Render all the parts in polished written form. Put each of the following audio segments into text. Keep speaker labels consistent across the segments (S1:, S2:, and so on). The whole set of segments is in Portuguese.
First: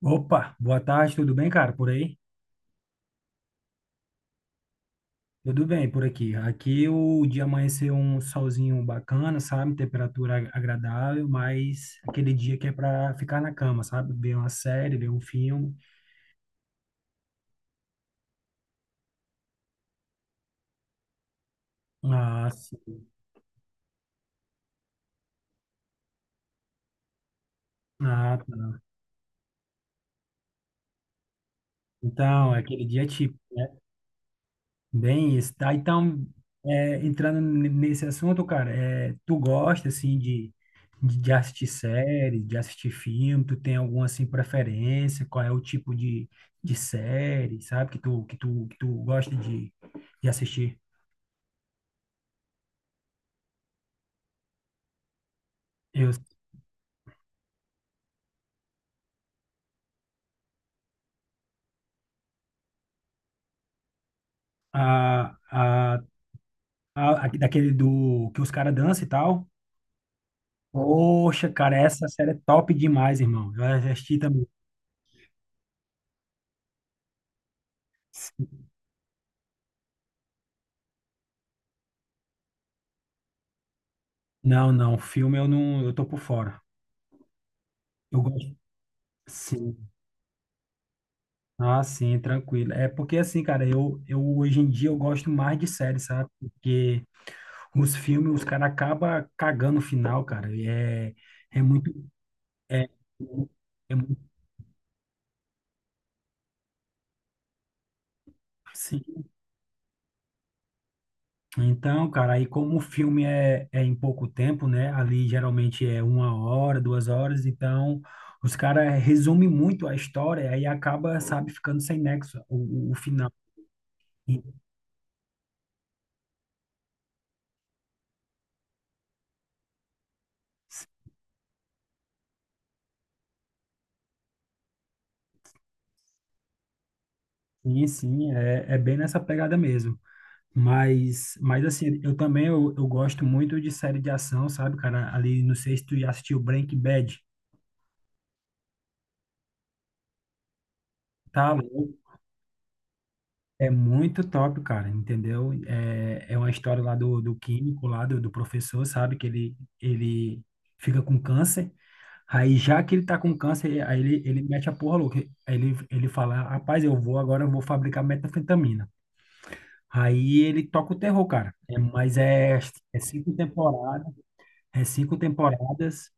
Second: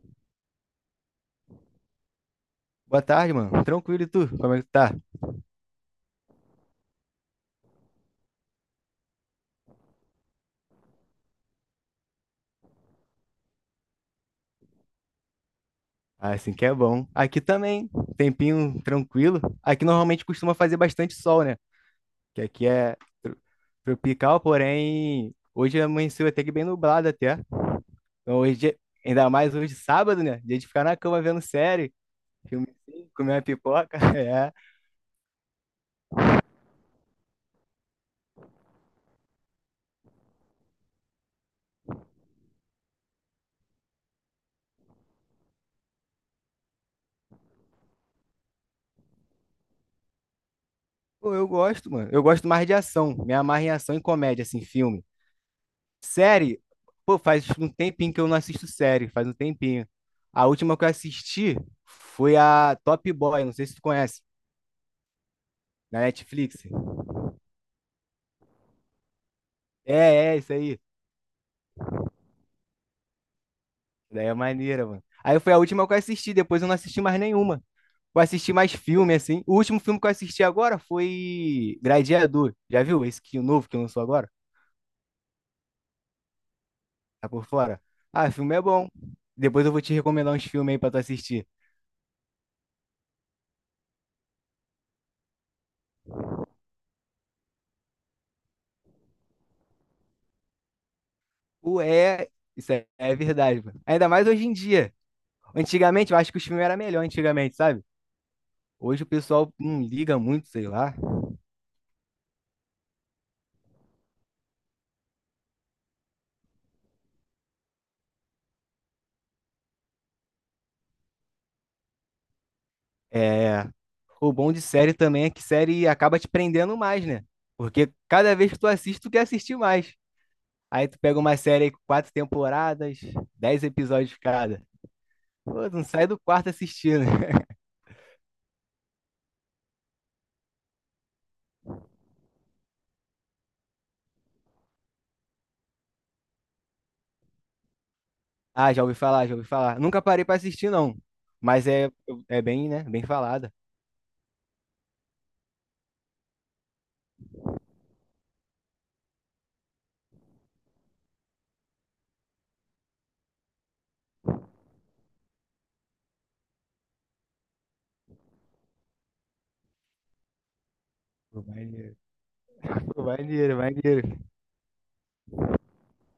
S1: Opa, boa tarde, tudo bem, cara? Por aí?
S2: Boa tarde, mano. Tranquilo e tu? Como é que tu tá?
S1: Tudo bem por aqui. Aqui o dia amanheceu um solzinho bacana, sabe? Temperatura agradável, mas aquele dia que é para ficar na cama, sabe? Ver uma série, ver um filme.
S2: Ah, assim que é bom. Aqui também, tempinho tranquilo. Aqui normalmente costuma fazer bastante sol, né? Que aqui
S1: Nossa,
S2: é tro- tropical, porém hoje amanheceu até que bem nublado até. Então
S1: ah,
S2: hoje,
S1: tá.
S2: ainda mais hoje sábado, né? Dia de ficar na cama vendo série,
S1: Então,
S2: filme,
S1: aquele dia é
S2: assim, comer uma pipoca. É.
S1: bem isso, tá? Então, é, entrando nesse assunto, cara, é, tu gosta, assim, de, de assistir série, de assistir filme, tu tem alguma, assim, preferência? Qual é o tipo de série, sabe, que tu gosta de assistir?
S2: Pô, eu gosto, mano. Eu gosto mais de ação. Me amarro em ação e comédia, assim, filme.
S1: Eu,
S2: Série? Pô, faz um tempinho que eu não assisto série, faz um tempinho. A última que eu assisti foi a Top Boy, não sei se tu conhece,
S1: a, a,
S2: na Netflix.
S1: daquele do que os caras dançam e tal?
S2: É, é, isso aí.
S1: Poxa, cara, essa série é top demais, irmão. Eu assisti
S2: Daí é
S1: também.
S2: maneira, mano. Aí foi a última que eu assisti, depois eu não assisti mais nenhuma. Eu assisti mais filme, assim. O último filme que eu assisti agora foi Gladiador. Já viu esse que o novo que lançou agora?
S1: Não, não, filme eu não, eu tô por fora.
S2: Tá por fora?
S1: Eu
S2: Ah, o filme
S1: gosto.
S2: é bom. Depois eu vou
S1: Sim.
S2: te recomendar uns filmes aí pra tu assistir.
S1: Ah, sim, tranquilo. É porque assim, cara, eu hoje em dia eu gosto mais de série, sabe? Porque os filmes, os caras acabam cagando o final, cara. E é, é muito.
S2: Ué, isso é,
S1: É,
S2: é verdade, mano.
S1: é
S2: Ainda mais
S1: muito
S2: hoje em dia. Antigamente, eu acho que os filmes eram melhor antigamente, sabe? Hoje o
S1: sim.
S2: pessoal não liga muito, sei lá.
S1: Então, cara, aí como o filme é, é em pouco tempo, né? Ali geralmente é 1 hora, 2 horas, então os caras resumem muito a história, aí acaba, sabe, ficando sem nexo o, o final.
S2: É... O
S1: E-
S2: bom de série também é que série acaba te prendendo mais, né? Porque cada vez que tu assiste, tu quer assistir mais. Aí tu pega uma série aí com 4 temporadas, 10 episódios cada. Pô, tu não sai do quarto assistindo.
S1: sim, sim, é, é bem nessa pegada mesmo. Mas assim, eu também eu gosto muito de série de ação, sabe, cara? Ali, não sei se tu já assistiu Breaking Bad,
S2: Ah, já ouvi falar, já ouvi falar. Nunca parei pra assistir, não.
S1: tá
S2: Mas é,
S1: louco?
S2: é bem, né? Bem falada.
S1: É muito top, cara, entendeu? É, é uma história lá do, do químico, lá do, do professor, sabe? Que ele fica com câncer. Aí, já que ele tá com câncer, aí ele mete a porra louca. Aí ele fala, rapaz, eu vou agora, eu vou fabricar metafetamina. Aí ele toca o terror,
S2: Pô,
S1: cara. É,
S2: maneiro.
S1: mas é, é
S2: Pô,
S1: cinco
S2: maneiro,
S1: temporadas.
S2: maneiro.
S1: É cinco temporadas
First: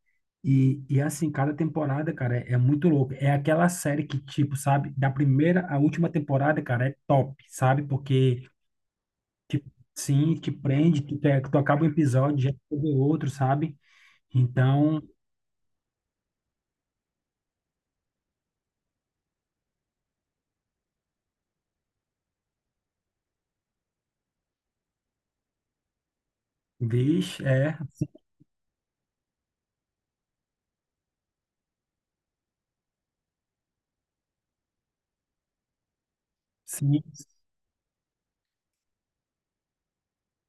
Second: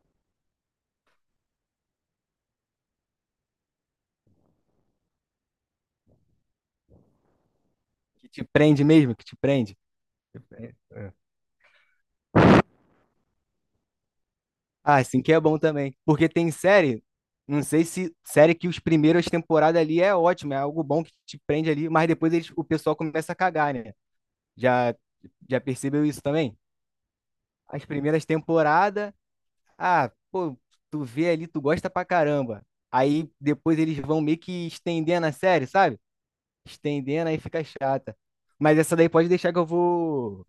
S1: e assim, cada temporada, cara, é, é muito louco. É aquela série que, tipo, sabe, da primeira à última temporada, cara, é top, sabe?
S2: Que
S1: Porque,
S2: te prende mesmo, que te
S1: tipo,
S2: prende.
S1: sim, te prende,
S2: É.
S1: tu, quer- tu acaba um episódio, já quer ver outro, sabe?
S2: Ah,
S1: Então,
S2: assim que é bom também. Porque tem série, não sei se série que os primeiras temporadas ali é ótima, é algo bom que te prende ali, mas depois o pessoal começa a cagar, né? Já, já percebeu isso também?
S1: vixe, é,
S2: As primeiras temporadas, ah, pô, tu vê ali, tu gosta pra caramba. Aí depois eles vão meio que estendendo a série, sabe?
S1: sim,
S2: Estendendo, aí fica chata. Mas essa daí pode deixar que eu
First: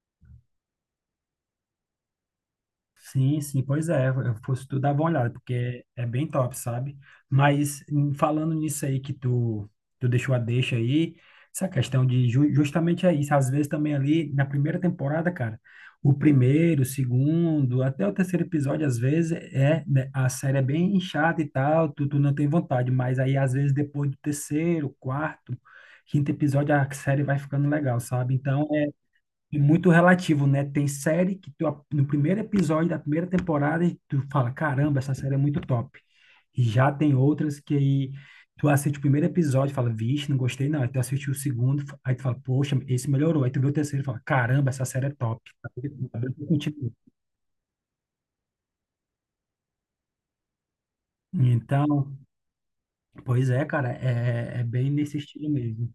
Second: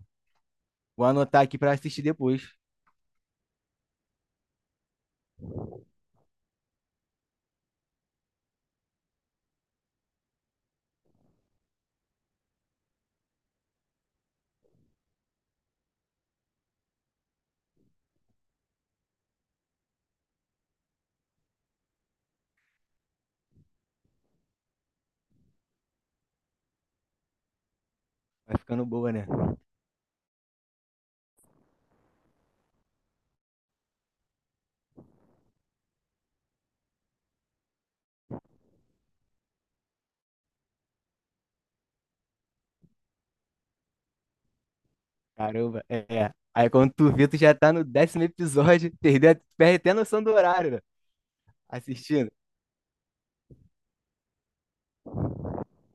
S2: vou anotar aqui pra assistir depois.
S1: sim, sim, pois é, eu fosse tu dar uma olhada, porque é bem top, sabe? Mas em- falando nisso aí que tu, tu deixou a deixa aí, essa questão de justamente é isso, às vezes também ali na primeira temporada, cara, o primeiro, o segundo, até o terceiro episódio, às vezes é, né, a série é bem chata e tal, tu, tu não tem vontade, mas aí às vezes depois do terceiro, quarto, quinto episódio, a série vai ficando legal, sabe?
S2: Vai
S1: Então,
S2: ficando boa, né?
S1: e muito relativo, né? Tem série que tu, a- no primeiro episódio da primeira temporada tu fala, caramba, essa série é muito top. E já tem outras que aí tu assiste o primeiro episódio e fala, vixe, não gostei não. Aí tu assiste o segundo, aí tu fala, poxa, esse melhorou. Aí tu vê o terceiro e fala, caramba, essa série é top. Tá
S2: Caramba,
S1: vendo? Tá
S2: é.
S1: vendo que
S2: Aí quando
S1: continua.
S2: tu vê, tu já tá no décimo episódio, perde até a noção do horário, né?
S1: Então,
S2: Assistindo.
S1: pois é, cara, é, é bem nesse estilo mesmo.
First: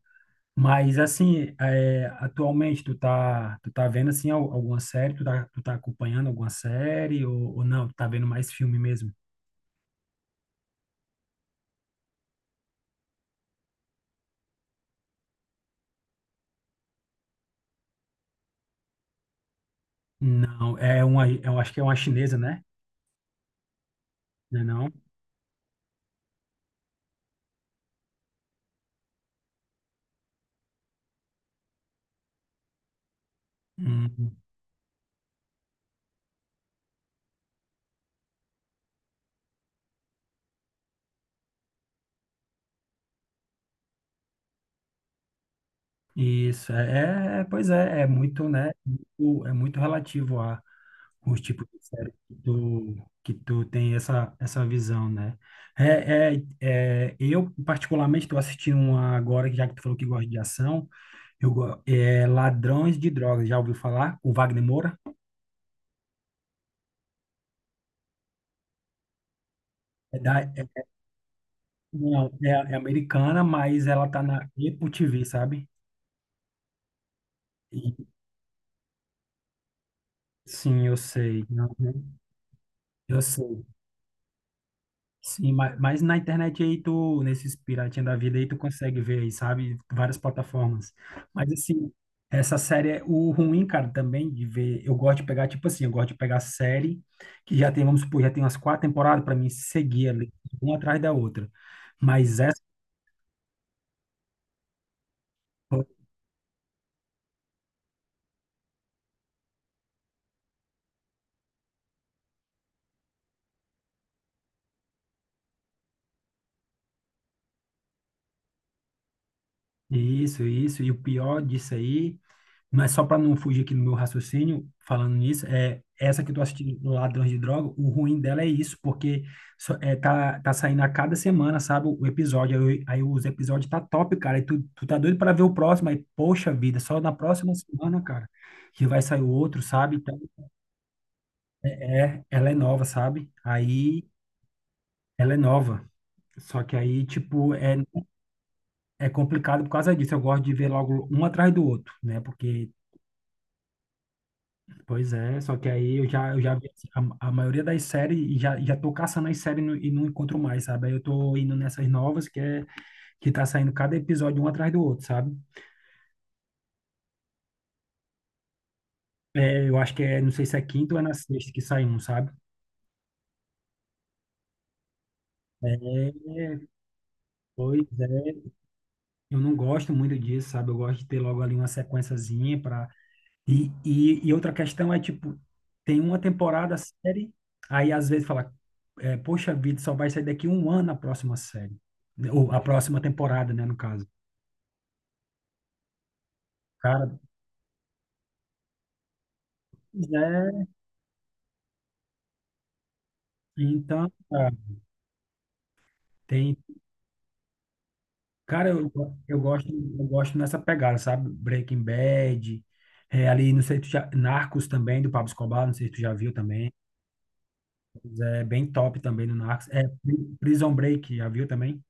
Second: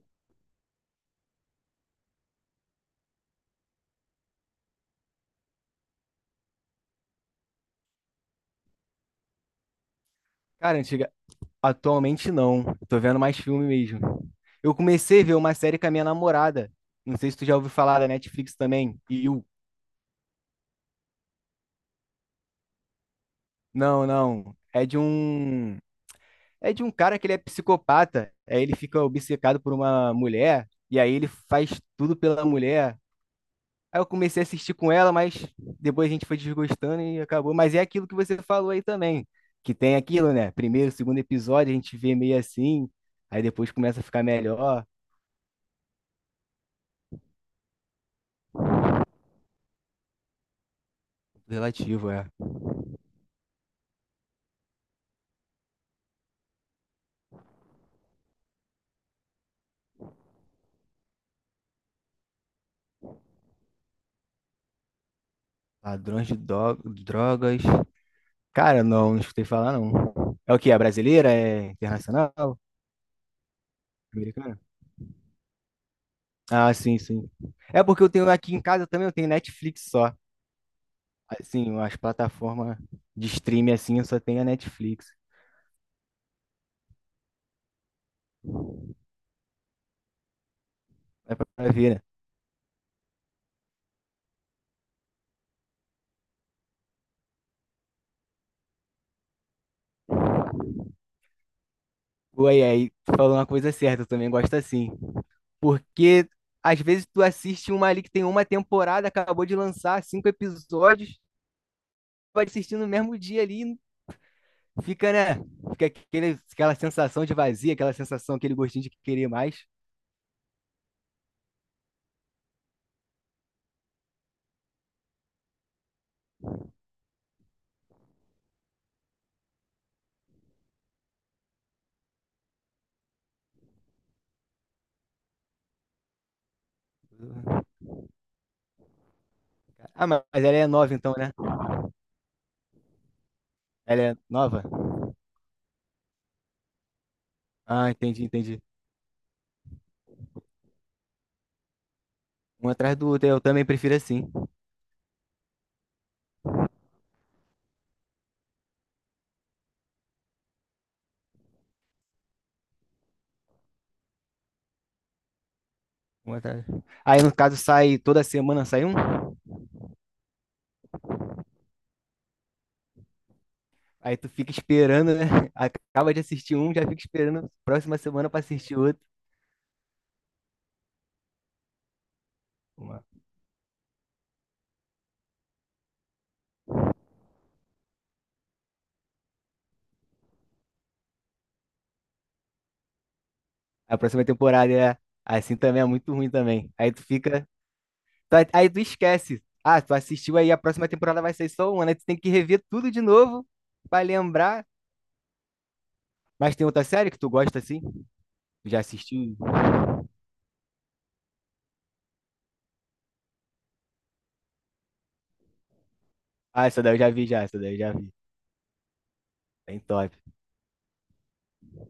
S1: Mas assim, é, atualmente tu tá vendo assim alguma série, tu tá acompanhando alguma série ou não? Tu tá vendo mais filme mesmo?
S2: Cara, antiga, atualmente não. Eu tô vendo mais filme mesmo. Eu comecei a ver uma série com a minha namorada. Não sei se tu já ouviu falar da Netflix também. You.
S1: Não, é uma, eu acho que é uma chinesa, né?
S2: Não, não.
S1: Não é não?
S2: É de um cara que ele é psicopata. Aí ele fica obcecado por uma mulher. E aí ele faz tudo pela mulher. Aí eu
S1: Hum,
S2: comecei a assistir com ela, mas depois a gente foi desgostando e acabou. Mas é aquilo que você falou aí também, que tem aquilo, né? Primeiro, segundo episódio, a gente vê meio assim, aí depois começa a ficar melhor.
S1: isso, é, é- pois é, é muito, né? Muito- é muito relativo a os tipos de série
S2: Relativo, é.
S1: que tu tem essa, essa visão, né? É, é, é, eu, particularmente, estou assistindo uma agora, já que tu falou que gosta de ação, eu, go- é Ladrões de Drogas, já ouviu falar? O Wagner Moura?
S2: Ladrões de drogas. Cara, não, não escutei falar,
S1: É da,
S2: não. É o que? É
S1: é-
S2: brasileira? É
S1: não, é,
S2: internacional?
S1: é americana, mas ela tá na
S2: Americana?
S1: Apple TV, sabe?
S2: Ah, sim, sim. É
S1: E-
S2: porque eu tenho aqui em casa também, eu tenho Netflix só.
S1: sim, eu sei.
S2: Assim, as
S1: Uhum.
S2: plataformas
S1: Eu
S2: de
S1: sei.
S2: streaming assim, eu só tenho a Netflix.
S1: Sim, ma- mas, na internet aí tu, nesses piratinha da vida aí, tu consegue ver aí, sabe? Várias plataformas.
S2: É pra
S1: Mas assim,
S2: ver, né?
S1: essa série, é o ruim, cara, também de ver, eu gosto de pegar, tipo assim, eu gosto de pegar série que já tem, vamos supor, já tem umas quatro temporadas pra mim seguir ali, uma atrás da outra. Mas essa,
S2: Ué, aí, tu falou uma coisa certa, eu também gosto assim. Porque às vezes tu assiste uma ali que tem uma temporada, acabou de lançar 5 episódios, vai assistir no mesmo dia ali, fica, né? Fica aquele, aquela sensação de vazio aquela sensação, aquele gostinho de querer mais.
S1: isso, e o pior disso aí mas só para não fugir aqui do meu raciocínio, falando nisso, é essa que eu tô assistindo, Ladrões de Droga, o ruim dela é isso, porque só- é, tá, tá saindo a cada semana, sabe, o episódio. Aí, eu- aí os episódios tá top, cara. E tu, tu tá doido para ver o próximo, aí, poxa vida, só na próxima semana, cara, que vai sair o outro, sabe?
S2: Ah,
S1: Então,
S2: mas ela é nova então, né?
S1: é, é- ela é nova, sabe?
S2: Ela
S1: Aí
S2: é nova?
S1: ela é nova. Só que aí, tipo, é,
S2: Ah, entendi, entendi.
S1: é complicado por causa disso. Eu gosto de ver logo um atrás do outro, né?
S2: Um
S1: Porque
S2: atrás do outro, eu também prefiro assim.
S1: pois é, só que aí eu já vi assim, a maioria das séries e já, já tô caçando as séries no- e não encontro mais, sabe? Aí eu tô indo nessas novas que é que tá saindo cada episódio um atrás do outro, sabe?
S2: Um atrás. Aí no caso sai toda semana sai um,
S1: É, eu acho que é, não sei se é quinta ou é na sexta que sai um, sabe?
S2: aí tu fica esperando, né? Acaba de assistir
S1: É,
S2: um, já fica esperando a
S1: pois
S2: próxima semana pra
S1: é.
S2: assistir outro.
S1: Eu não gosto muito disso, sabe? Eu gosto de ter logo ali uma sequenciazinha
S2: Uma-
S1: e, e outra questão é, tipo, tem uma temporada a série, aí às vezes fala, é, poxa vida, só vai sair daqui 1 ano a próxima série. Né, ou a próxima temporada, né, no
S2: A
S1: caso.
S2: próxima temporada é assim também, é muito ruim também. Aí tu
S1: Cara,
S2: fica. Aí tu esquece. Ah, tu
S1: pois
S2: assistiu aí, a
S1: é,
S2: próxima temporada vai ser só uma, né? Tu tem que rever tudo de novo pra
S1: então, cara,
S2: lembrar.
S1: tem.
S2: Mas tem outra série que tu gosta assim?
S1: Cara,
S2: Tu já
S1: eu,
S2: assistiu?
S1: eu gosto nessa pegada, sabe? Breaking Bad, é, ali, não sei se tu já. Narcos também, do Pablo Escobar, não sei se tu já viu
S2: Ah,
S1: também.
S2: essa daí eu já vi, já. Essa daí eu já vi.
S1: Mas é bem top também no Narcos.
S2: Bem
S1: É,
S2: top.
S1: Prison Break, já viu também?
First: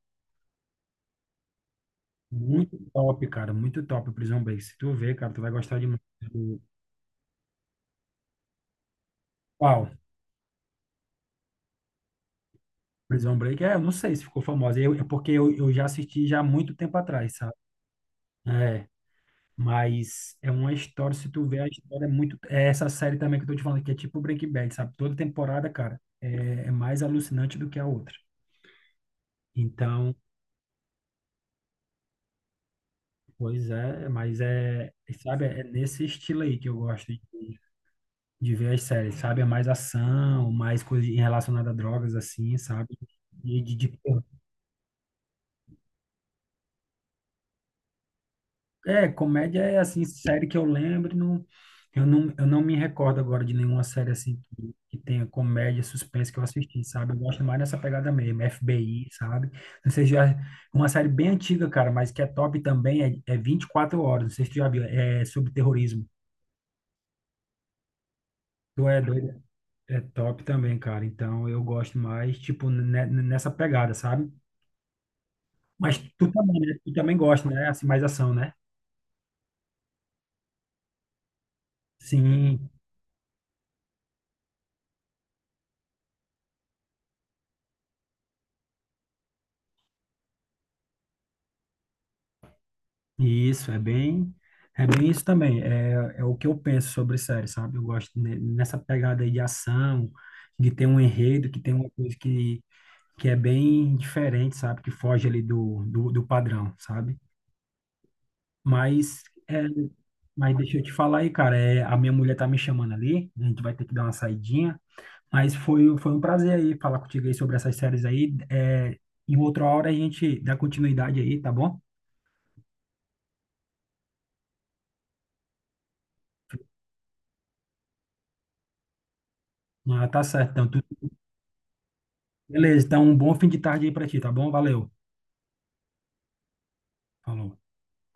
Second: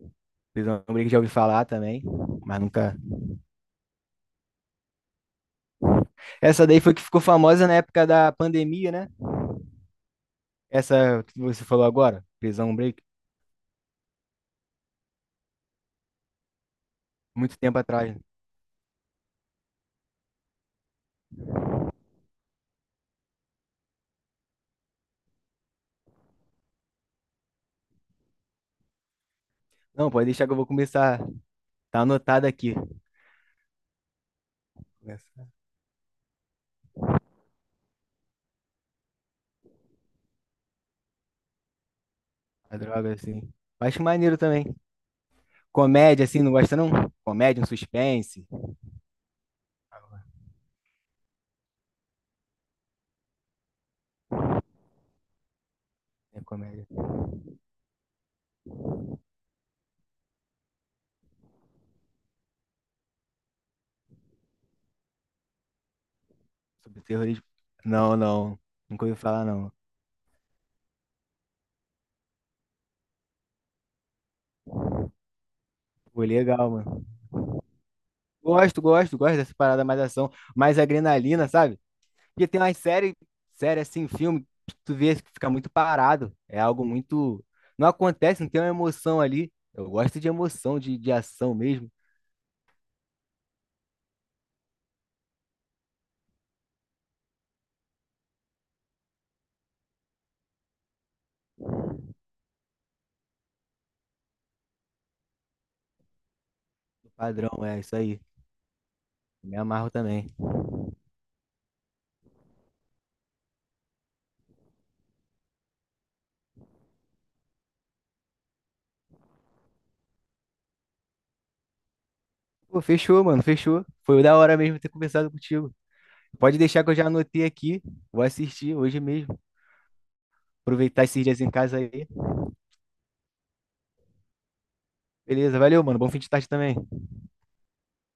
S2: Prisão Break já ouvi falar também, mas
S1: Muito
S2: nunca.
S1: top, cara, muito top o Prison Break. Se tu ver, cara, tu vai gostar demais. Do-
S2: Essa daí foi que ficou famosa na época da pandemia, né?
S1: qual?
S2: Essa que você falou agora, Prisão Break,
S1: Prison Break? É, eu não sei se ficou famosa. Eu, é porque eu já assisti já há muito tempo atrás, sabe?
S2: muito tempo atrás.
S1: É, mas é uma história, se tu ver, a história é muito... É essa série também que eu tô te falando, que é tipo Breaking Bad, sabe? Toda temporada, cara, é, é mais alucinante do que a outra.
S2: Não,
S1: Então,
S2: pode deixar que eu vou começar. Tá anotado aqui.
S1: pois é, mas é... Sabe, é nesse estilo aí que eu gosto. De ver as séries, sabe? É mais ação, mais coisa em- relacionada a drogas, assim,
S2: A
S1: sabe?
S2: droga, assim.
S1: E de-
S2: Acho maneiro também. Comédia, assim, não gosta não? Comédia, um suspense.
S1: é, comédia é, assim, série que eu lembro, não, eu não me recordo agora de nenhuma série, assim, que tenha comédia, suspense que
S2: É
S1: eu assisti,
S2: comédia.
S1: sabe? Eu gosto mais dessa pegada mesmo, FBI, sabe? Não sei se já... Uma série bem antiga, cara, mas que é top também, é, é 24 horas, não sei se tu já viu, é sobre terrorismo.
S2: Sobre terrorismo. Não, não.
S1: Tu é
S2: Nunca ouvi
S1: doido?
S2: falar, não.
S1: É top também, cara. Então eu gosto mais, tipo, nessa pegada, sabe? Mas
S2: Pô,
S1: tu também,
S2: legal,
S1: né? Tu
S2: mano.
S1: também gosta, né? Assim, mais ação, né?
S2: Gosto, gosto, gosto dessa parada mais ação, mais adrenalina, sabe? Porque tem
S1: Sim,
S2: umas séries, série assim, filme, que tu vê que fica muito parado. É algo muito. Não acontece, não tem uma emoção ali. Eu gosto de emoção, de ação mesmo.
S1: isso, é bem isso também. É, é o que eu penso sobre série, sabe? Eu gosto nessa pegada aí de ação, de ter um enredo, que tem uma coisa que é bem diferente, sabe? Que foge ali do, do padrão, sabe?
S2: Padrão, é isso aí.
S1: Mas,
S2: Me
S1: é,
S2: amarro também.
S1: mas deixa eu te falar aí, cara, é, a minha mulher tá me chamando ali, a gente vai ter que dar uma saidinha. Mas foi um prazer aí falar contigo aí sobre essas séries aí. É, em outra hora a gente dá continuidade aí, tá bom?
S2: Pô, fechou, mano, fechou. Foi da hora mesmo ter conversado contigo. Pode deixar que eu já anotei aqui. Vou assistir hoje mesmo.
S1: Ah, tá certo. Então, tu-
S2: Aproveitar esses dias em casa aí.
S1: beleza. Então, um bom fim de tarde aí pra ti, tá bom? Valeu.
S2: Beleza, valeu, mano. Bom fim de tarde também.
S1: Falou.